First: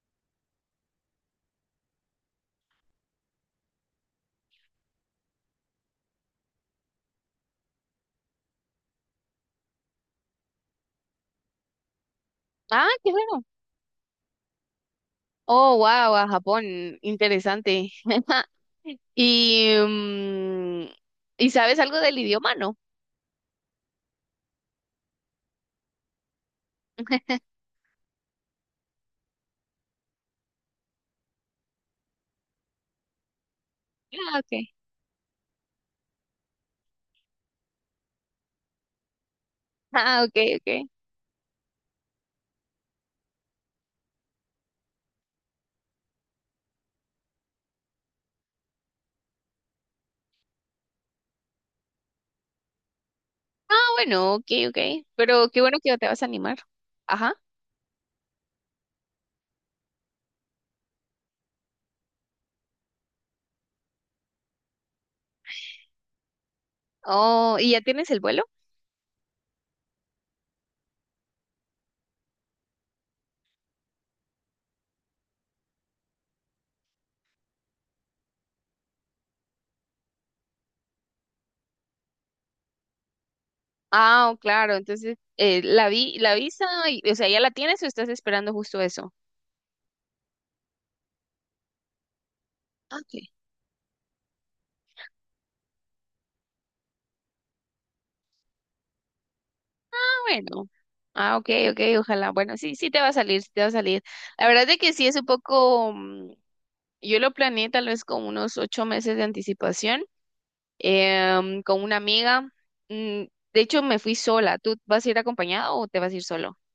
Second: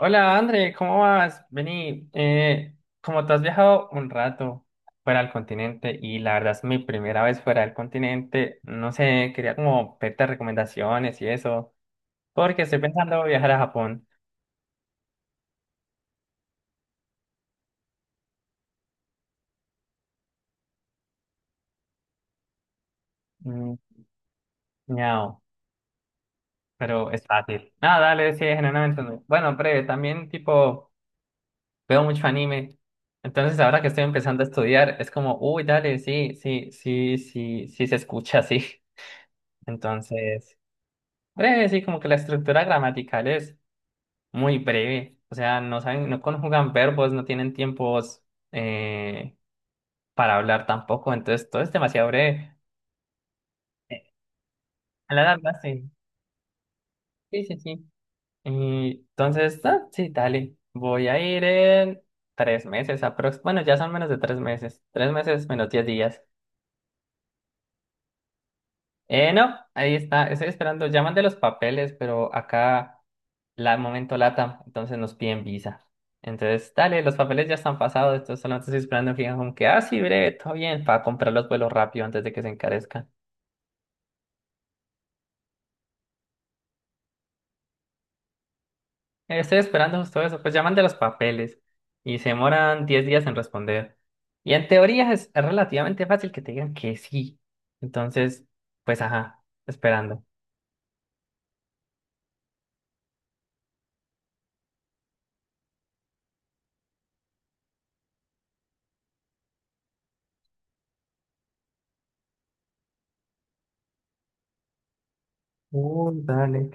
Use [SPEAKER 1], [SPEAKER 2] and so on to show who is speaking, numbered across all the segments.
[SPEAKER 1] Hola, André, ¿cómo vas? Vení, como tú has viajado un rato fuera del continente y la verdad es mi primera vez fuera del continente, no sé, quería como pedirte recomendaciones y eso, porque estoy
[SPEAKER 2] Ah, qué
[SPEAKER 1] pensando
[SPEAKER 2] bueno.
[SPEAKER 1] viajar a Japón.
[SPEAKER 2] Oh, wow, a Japón, interesante. Y, ¿y sabes algo del idioma, no?
[SPEAKER 1] Mm, miau, pero es fácil. Ah, dale, sí, generalmente no. Bueno, breve, también tipo veo mucho anime, entonces ahora que estoy
[SPEAKER 2] Ah,
[SPEAKER 1] empezando a
[SPEAKER 2] okay.
[SPEAKER 1] estudiar es como, uy, dale, sí, sí, sí, sí, sí se escucha así.
[SPEAKER 2] Ah, okay,
[SPEAKER 1] Entonces.
[SPEAKER 2] okay.
[SPEAKER 1] Breve, sí, como que la estructura gramatical es muy breve. O sea, no saben, no conjugan verbos, no tienen tiempos eh, para hablar tampoco. Entonces, todo es demasiado breve.
[SPEAKER 2] Ah,
[SPEAKER 1] Eh,
[SPEAKER 2] bueno, okay, okay.
[SPEAKER 1] A la
[SPEAKER 2] Pero
[SPEAKER 1] larga,
[SPEAKER 2] qué bueno
[SPEAKER 1] sí.
[SPEAKER 2] que te vas a animar. Ajá.
[SPEAKER 1] Sí, sí, sí. Y entonces, ah, sí, dale. Voy a ir en 3 meses aprox. Bueno, ya son menos de 3 meses. 3 meses menos 10 días.
[SPEAKER 2] Oh, ¿y ya tienes el vuelo?
[SPEAKER 1] No, ahí está, estoy esperando. Llaman de los papeles, pero acá la momento lata, entonces nos piden visa. Entonces, dale, los papeles ya están pasados, entonces solamente estoy esperando en Fincom que, ah, sí, breve, todo bien, para comprar los vuelos rápido antes de que se encarezcan.
[SPEAKER 2] Ah, oh, claro. Entonces, la visa, o sea, ¿ya la tienes o estás esperando justo eso?
[SPEAKER 1] Estoy esperando justo eso, pues llaman de los papeles y se demoran
[SPEAKER 2] Ah,
[SPEAKER 1] diez
[SPEAKER 2] ok.
[SPEAKER 1] días en responder. Y en teoría es, relativamente fácil que te digan que sí. Entonces, pues ajá,
[SPEAKER 2] Ah,
[SPEAKER 1] esperando.
[SPEAKER 2] bueno. Ah, okay, okay. Ojalá. Bueno, sí, sí te va a salir, sí te va a salir. La verdad es de que sí es un poco. Yo lo planeé tal vez con unos 8 meses de anticipación, con una amiga. Mm, De hecho, me fui sola. ¿Tú vas a ir acompañado o te
[SPEAKER 1] Uh,
[SPEAKER 2] vas a ir solo?
[SPEAKER 1] dale.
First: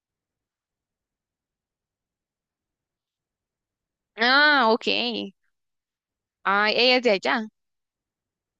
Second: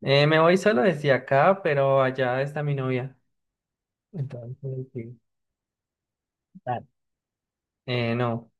[SPEAKER 1] Me voy solo desde acá, pero allá está mi novia. Entonces,
[SPEAKER 2] Ah,
[SPEAKER 1] sí,
[SPEAKER 2] ok. Ah,
[SPEAKER 1] dale.
[SPEAKER 2] ella es de allá.
[SPEAKER 1] No.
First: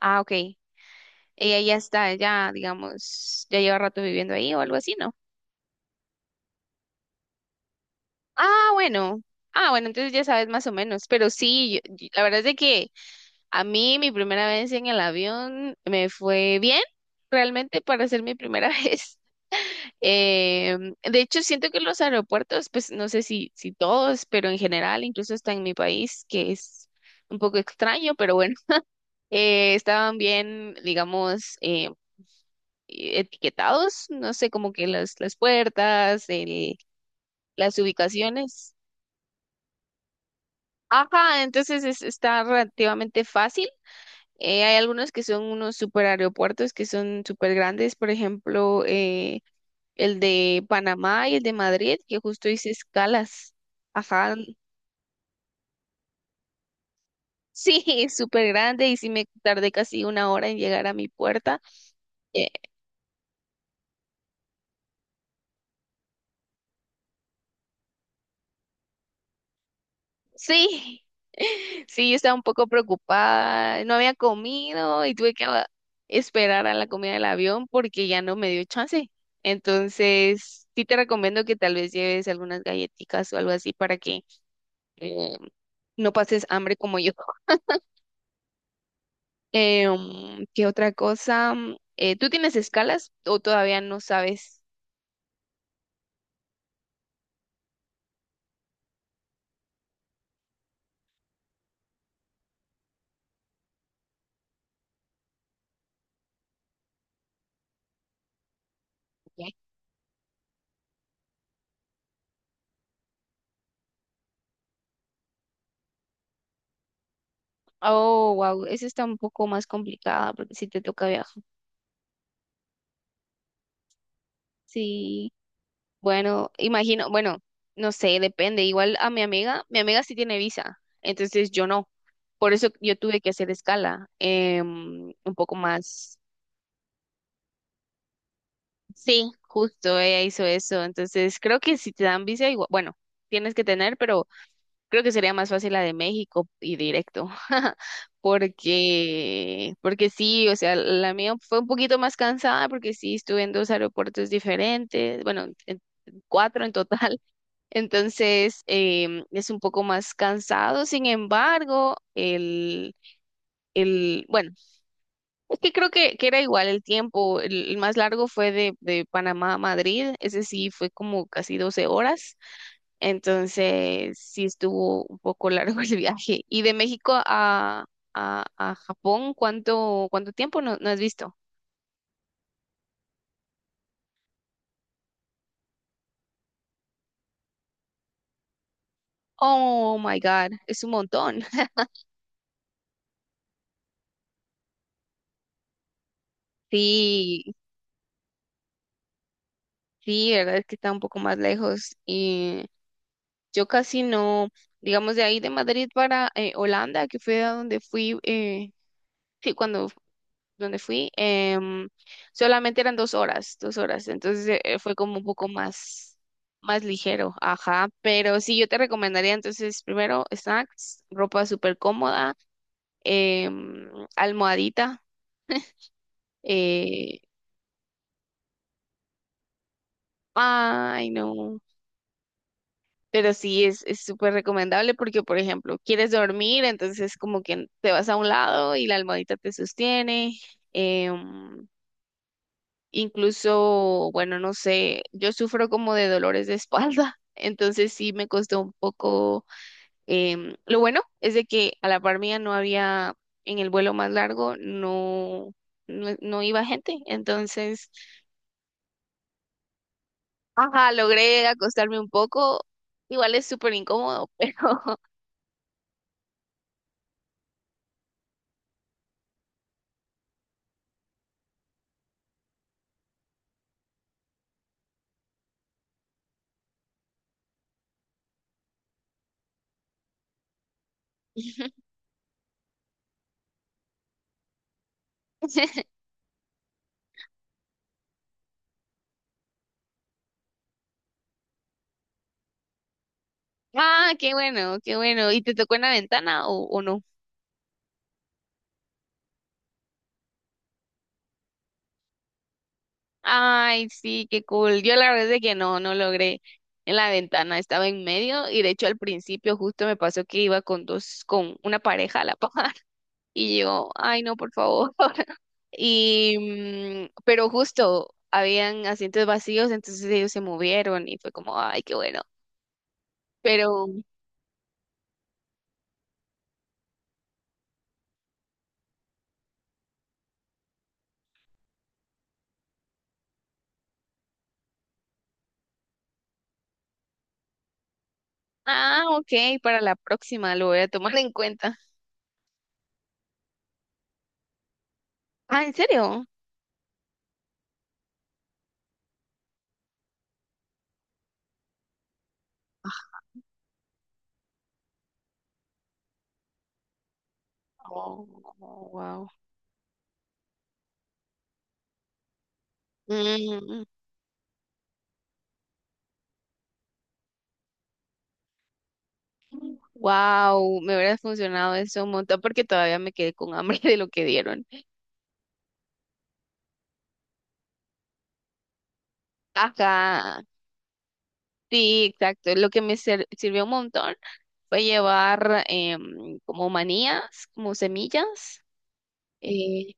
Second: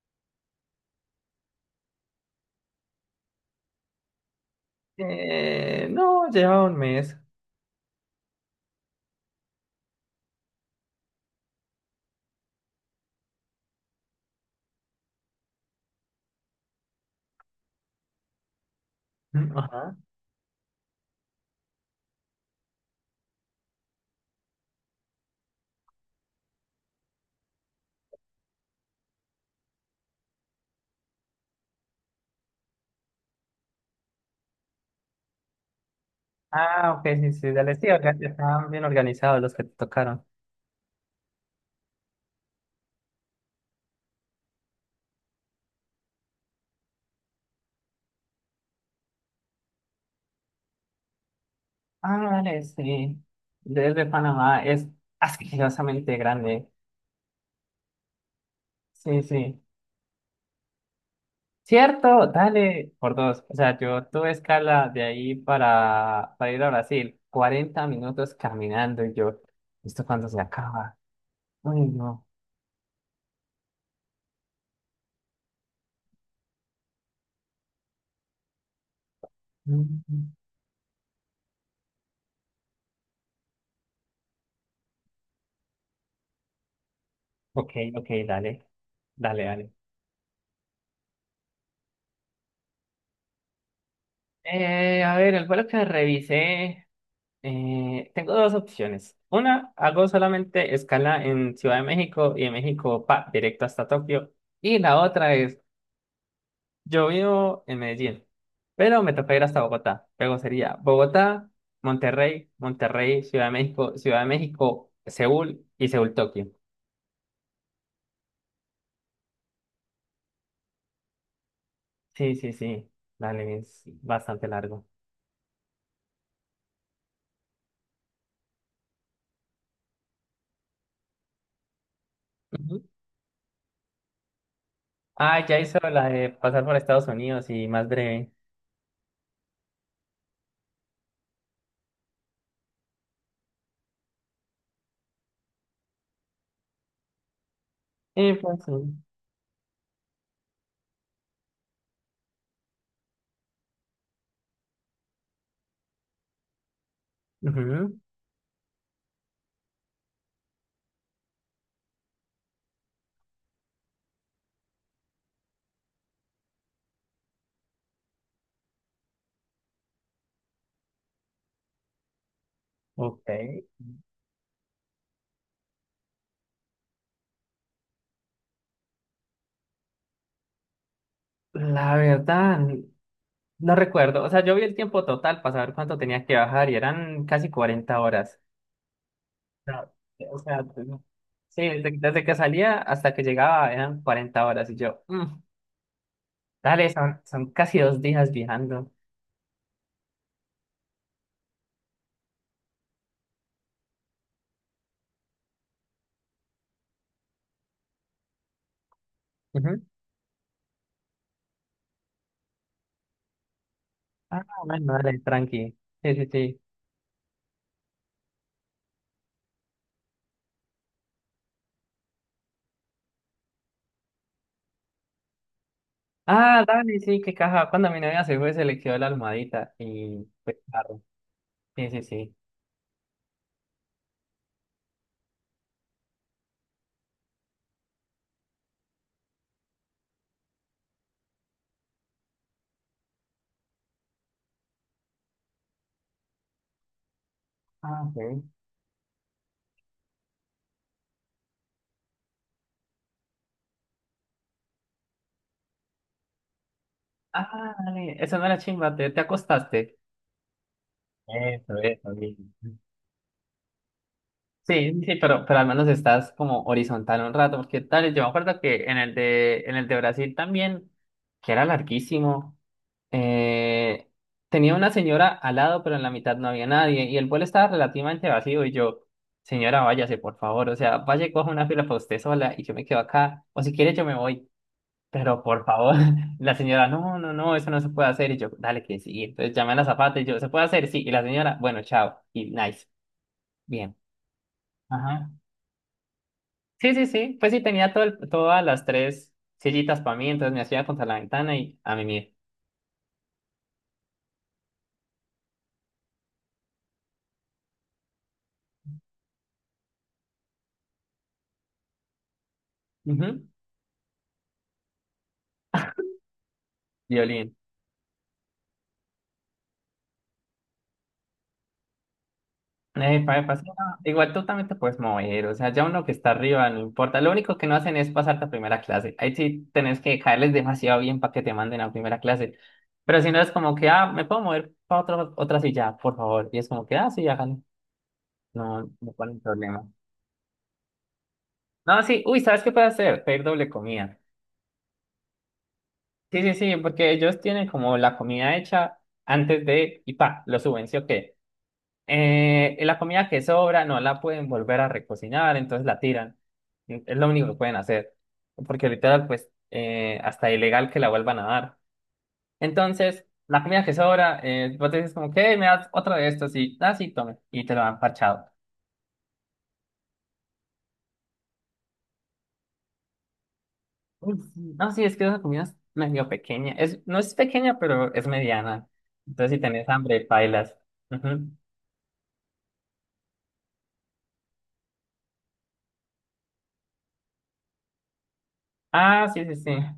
[SPEAKER 2] Ah, ok. Ella ya está allá, digamos, ya lleva rato viviendo ahí o algo así, ¿no?
[SPEAKER 1] No, lleva un mes.
[SPEAKER 2] Ah, bueno. Ah, bueno, entonces ya sabes más o menos. Pero sí, la verdad es de que a mí mi primera vez en el avión me fue bien, realmente para ser mi primera vez.
[SPEAKER 1] Mm, ajá.
[SPEAKER 2] Eh, de hecho, siento que los aeropuertos, pues no sé si todos, pero en general, incluso hasta en mi país, que es un poco extraño, pero bueno, estaban bien, digamos, etiquetados, no sé, como que las puertas,
[SPEAKER 1] Ah, ok, sí, sí, dale.
[SPEAKER 2] las
[SPEAKER 1] Sí, acá estaban
[SPEAKER 2] ubicaciones.
[SPEAKER 1] bien organizados los que te tocaron.
[SPEAKER 2] Ajá, entonces está relativamente fácil. Hay algunos que son unos super aeropuertos que son super grandes, por ejemplo, el de Panamá y el de Madrid,
[SPEAKER 1] Ah,
[SPEAKER 2] que
[SPEAKER 1] no,
[SPEAKER 2] justo
[SPEAKER 1] dale,
[SPEAKER 2] hice
[SPEAKER 1] sí.
[SPEAKER 2] escalas.
[SPEAKER 1] Desde
[SPEAKER 2] Ajá,
[SPEAKER 1] Panamá es asquerosamente grande.
[SPEAKER 2] sí, es súper grande y sí
[SPEAKER 1] Sí,
[SPEAKER 2] me
[SPEAKER 1] sí.
[SPEAKER 2] tardé casi una hora en llegar a mi puerta.
[SPEAKER 1] Cierto,
[SPEAKER 2] Eh,
[SPEAKER 1] dale, por dos. O sea, yo tuve escala de ahí para ir a Brasil. 40 minutos caminando y yo, ¿esto cuando se acaba?
[SPEAKER 2] sí,
[SPEAKER 1] Uy,
[SPEAKER 2] sí, yo
[SPEAKER 1] no.
[SPEAKER 2] estaba un poco preocupada, no había comido y tuve que esperar a la comida del avión porque ya no me dio chance.
[SPEAKER 1] Mm, mm.
[SPEAKER 2] Entonces, sí te recomiendo que tal vez lleves algunas galletitas o algo así para que eh, no pases hambre como yo.
[SPEAKER 1] Ok, ok, dale. Dale, dale.
[SPEAKER 2] ¿Qué otra cosa? ¿Tú tienes escalas o todavía no sabes?
[SPEAKER 1] A ver, el vuelo que revisé, tengo dos opciones. Una, hago solamente escala en Ciudad de México y de México pa, directo hasta Tokio. Y la otra es, yo vivo en Medellín, pero me toca ir
[SPEAKER 2] Ya.
[SPEAKER 1] hasta Bogotá. Luego sería Bogotá, Monterrey, Monterrey, Ciudad de México, Seúl y Seúl, Tokio.
[SPEAKER 2] Oh, wow, esa está un poco más complicada porque si te toca viajar.
[SPEAKER 1] Sí, sí, sí, dale, es bastante largo.
[SPEAKER 2] Sí, bueno, imagino, bueno, no sé, depende. Igual a mi amiga sí tiene visa, entonces yo no. Por eso
[SPEAKER 1] Ujú.
[SPEAKER 2] yo tuve que hacer escala, un
[SPEAKER 1] Ah,
[SPEAKER 2] poco
[SPEAKER 1] ya hizo la
[SPEAKER 2] más.
[SPEAKER 1] de pasar por Estados Unidos y más breve.
[SPEAKER 2] Sí, justo, ella hizo eso. Entonces creo que si te dan visa, igual, bueno, tienes que tener, pero creo que sería más fácil la de México y directo,
[SPEAKER 1] Pues sí.
[SPEAKER 2] porque, sí, o sea, la mía fue un poquito más cansada porque sí estuve en dos aeropuertos diferentes, bueno, en cuatro en total,
[SPEAKER 1] Ujú.
[SPEAKER 2] entonces es un poco más cansado, sin embargo, bueno, es que creo que era igual el tiempo. El más largo fue de Panamá a Madrid. Ese sí fue como casi 12 horas.
[SPEAKER 1] Ok.
[SPEAKER 2] Entonces sí estuvo un poco largo el viaje. Y de México a Japón, ¿cuánto tiempo no has visto?
[SPEAKER 1] La verdad, no recuerdo. O sea, yo vi el tiempo total para saber cuánto tenía que bajar y eran casi 40 horas. No,
[SPEAKER 2] Oh my
[SPEAKER 1] o
[SPEAKER 2] God,
[SPEAKER 1] sea,
[SPEAKER 2] es un montón.
[SPEAKER 1] sí, desde que salía hasta que llegaba eran 40 horas y yo, "Mm, dale, son,
[SPEAKER 2] Sí,
[SPEAKER 1] casi 2 días viajando."
[SPEAKER 2] sí, verdad es que está un poco más lejos. Y yo casi no, digamos, de ahí de Madrid para Holanda, que fue a donde fui, sí,
[SPEAKER 1] Ujú.
[SPEAKER 2] cuando donde fui, solamente eran 2 horas, 2 horas,
[SPEAKER 1] Ah,
[SPEAKER 2] entonces
[SPEAKER 1] bueno,
[SPEAKER 2] fue como
[SPEAKER 1] dale,
[SPEAKER 2] un poco
[SPEAKER 1] tranqui. Sí,
[SPEAKER 2] más,
[SPEAKER 1] sí, sí.
[SPEAKER 2] más ligero, ajá, pero sí, yo te recomendaría entonces primero snacks, ropa súper cómoda, em, almohadita,
[SPEAKER 1] Ah, dale, sí,
[SPEAKER 2] eh,
[SPEAKER 1] qué caja. Cuando mi novia se fue, se le quedó la almohadita y fue claro.
[SPEAKER 2] ay no,
[SPEAKER 1] Sí, sí, sí.
[SPEAKER 2] pero sí es súper recomendable porque, por ejemplo, quieres dormir, entonces como que te vas a un lado y la almohadita te sostiene. em, Incluso, bueno, no sé, yo sufro como de dolores de espalda, entonces
[SPEAKER 1] Ah,
[SPEAKER 2] sí me
[SPEAKER 1] ok.
[SPEAKER 2] costó un poco. Lo bueno es de que a la par mía no había, en el vuelo más largo, no iba gente,
[SPEAKER 1] Ah,
[SPEAKER 2] entonces,
[SPEAKER 1] dale, eso no era chimba, te acostaste.
[SPEAKER 2] ajá, logré
[SPEAKER 1] Eso,
[SPEAKER 2] acostarme un
[SPEAKER 1] eso, bien.
[SPEAKER 2] poco. Igual es súper incómodo, pero.
[SPEAKER 1] Sí, sí, pero al menos estás como horizontal un rato, porque tal, yo me acuerdo que en el de Brasil también, que era larguísimo, eh, tenía una señora al lado, pero en la mitad no había nadie, y el vuelo estaba relativamente vacío, y yo, señora, váyase, por favor, o sea, vaya y coja una fila para usted sola, y yo me quedo acá, o si quiere yo me voy, pero por favor, la señora, no, no, no, eso no se puede hacer, y yo, dale que sí, entonces llamé a la zapata, y yo, ¿se puede hacer? Sí, y la señora, bueno, chao, y nice. Bien.
[SPEAKER 2] Ah, qué bueno, qué
[SPEAKER 1] Ajá.
[SPEAKER 2] bueno. ¿Y te tocó en la ventana o
[SPEAKER 1] Sí,
[SPEAKER 2] no?
[SPEAKER 1] sí, sí. Pues sí, tenía todas las tres sillitas para mí, entonces me hacía contra la ventana y a mí mismo.
[SPEAKER 2] Ay, sí, qué cool. Yo la verdad es que no logré en la ventana, estaba en medio y de hecho al principio justo me pasó que iba con dos, con una pareja a la par
[SPEAKER 1] Ujú.
[SPEAKER 2] y yo, ay, no, por favor. Y, pero
[SPEAKER 1] Violín.
[SPEAKER 2] justo habían asientos vacíos, entonces ellos se movieron y fue como, ay, qué bueno.
[SPEAKER 1] Sí, no,
[SPEAKER 2] Pero,
[SPEAKER 1] igual tú también te puedes mover, o sea, ya uno que está arriba, no importa. Lo único que no hacen es pasarte a primera clase. Ahí sí tenés que caerles demasiado bien para que te manden a primera clase. Pero si no es como que, ah, me puedo mover para otra silla, por favor. Y es como que, ah, sí, háganlo. No,
[SPEAKER 2] ah,
[SPEAKER 1] no ponen
[SPEAKER 2] ok, para
[SPEAKER 1] problema.
[SPEAKER 2] la próxima lo voy a tomar en cuenta.
[SPEAKER 1] No, sí, uy, ¿sabes qué puedes hacer? Pedir doble comida.
[SPEAKER 2] Ah, ¿en serio?
[SPEAKER 1] Sí, sí, sí, porque ellos tienen como la comida hecha antes de, y pa, lo suben, ¿sí o qué? La comida que sobra no la pueden volver a recocinar, entonces la tiran. Es lo único que pueden hacer,
[SPEAKER 2] Oh,
[SPEAKER 1] porque literal,
[SPEAKER 2] wow.
[SPEAKER 1] pues, hasta ilegal que la vuelvan a dar. Entonces, la comida que sobra, vos dices como, ¿qué? ¿Me das otra de estos? Y, ah, sí, tome, y te lo han parchado.
[SPEAKER 2] Wow, me hubiera funcionado eso un montón porque todavía me quedé con hambre de lo que
[SPEAKER 1] Uy,
[SPEAKER 2] dieron.
[SPEAKER 1] sí. No, sí, es que esa comida es medio pequeña, es, no es pequeña, pero es mediana. Entonces, si tenés hambre,
[SPEAKER 2] Ajá,
[SPEAKER 1] bailas.
[SPEAKER 2] sí, exacto. Lo que me sirvió un montón fue llevar como manías, como semillas.
[SPEAKER 1] Ah, sí, sí, sí.
[SPEAKER 2] eh,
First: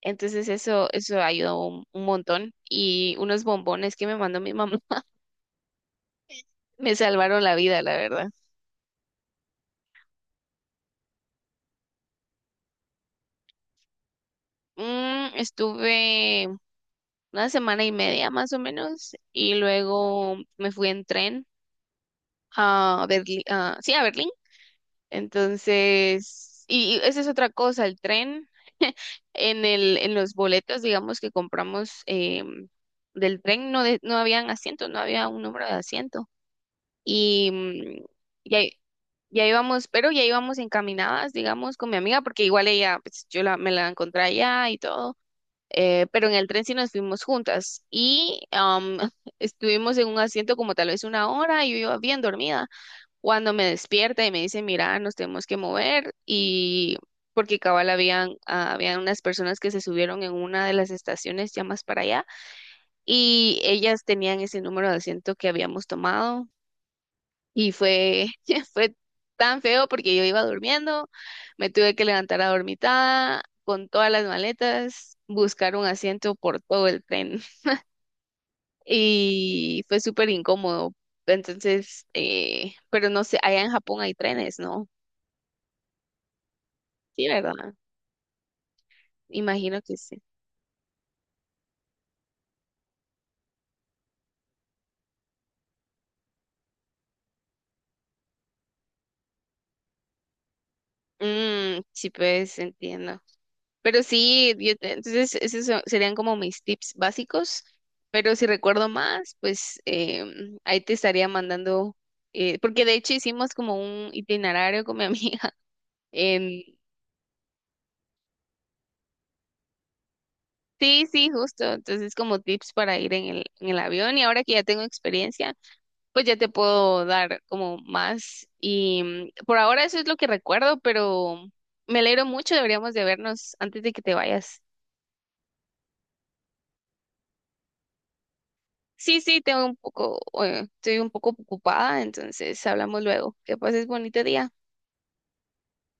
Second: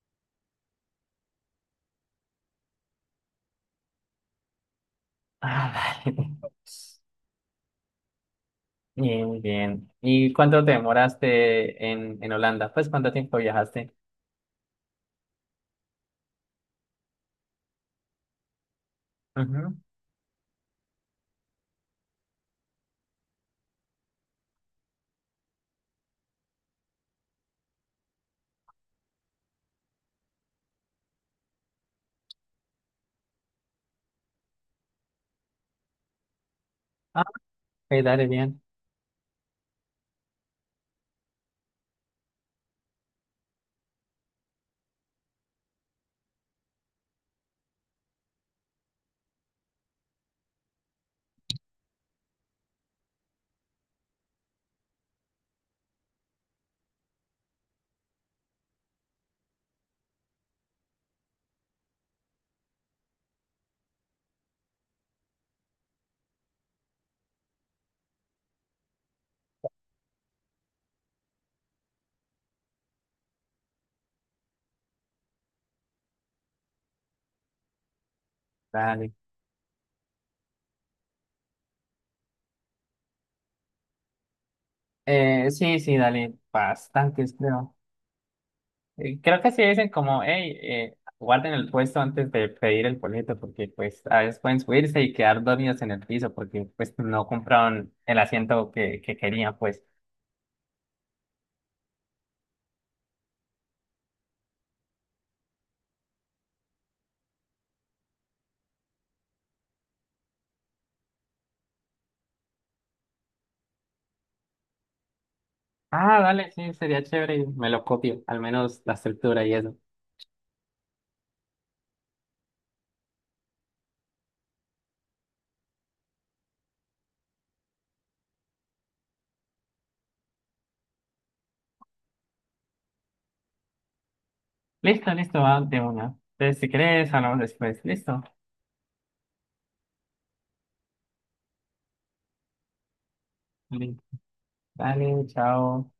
[SPEAKER 2] entonces eso ayudó un montón. Y unos bombones que me mandó mi mamá
[SPEAKER 1] Ah, vale.
[SPEAKER 2] me salvaron la vida, la verdad.
[SPEAKER 1] Bien, muy bien. ¿Y cuánto te demoraste en Holanda? Pues, ¿cuánto tiempo viajaste?
[SPEAKER 2] Estuve una semana y media más o menos y
[SPEAKER 1] Ujú.
[SPEAKER 2] luego me fui en tren a Berlín, sí, a Berlín. Entonces, y esa es otra cosa, el tren, en los boletos, digamos, que compramos del tren, no, no habían asientos, no había un número de asiento.
[SPEAKER 1] Ah,
[SPEAKER 2] Y
[SPEAKER 1] ok, dale,
[SPEAKER 2] ya,
[SPEAKER 1] bien.
[SPEAKER 2] ya íbamos, pero ya íbamos encaminadas, digamos, con mi amiga, porque igual ella, pues yo la, me la encontré allá y todo. Pero en el tren sí nos fuimos juntas y estuvimos en un asiento como tal vez una hora y yo iba bien dormida cuando me despierta y me dice, mira, nos tenemos que mover y porque cabal habían unas personas que se subieron en una de las estaciones ya más para allá y ellas tenían ese número de asiento que habíamos tomado y fue, fue tan feo porque yo iba durmiendo, me tuve que levantar a dormitada con todas las maletas, buscar un asiento por todo el tren
[SPEAKER 1] Dale.
[SPEAKER 2] y fue súper incómodo. Entonces, pero no sé, allá en Japón hay trenes, ¿no?
[SPEAKER 1] Sí, sí, dale.
[SPEAKER 2] Sí,
[SPEAKER 1] Bastantes,
[SPEAKER 2] ¿verdad?
[SPEAKER 1] creo. Creo que sí
[SPEAKER 2] Imagino
[SPEAKER 1] dicen
[SPEAKER 2] que sí.
[SPEAKER 1] como, hey, guarden el puesto antes de pedir el boleto, porque pues a veces pueden subirse y quedar dormidos en el piso, porque pues no compraron el asiento que querían, pues.
[SPEAKER 2] Mm, sí, pues entiendo. Pero sí, entonces serían como mis tips básicos, pero si recuerdo más, pues ahí te estaría mandando, porque de hecho hicimos como un itinerario con mi amiga.
[SPEAKER 1] Ah, dale,
[SPEAKER 2] em,
[SPEAKER 1] sí, sería chévere. Me lo copio, al menos la estructura y eso.
[SPEAKER 2] sí, sí, justo. Entonces como tips para ir en el avión y ahora que ya tengo experiencia, pues ya te puedo dar como más. Y por ahora eso es lo que recuerdo, pero me alegro mucho, deberíamos de vernos antes de que te vayas.
[SPEAKER 1] Listo, listo, va de una. Entonces, si querés, hablamos después. Listo.
[SPEAKER 2] Sí, sí, tengo un poco, estoy un poco ocupada, entonces hablamos luego. Que pases
[SPEAKER 1] Li-
[SPEAKER 2] bonito día.
[SPEAKER 1] Dale, chao.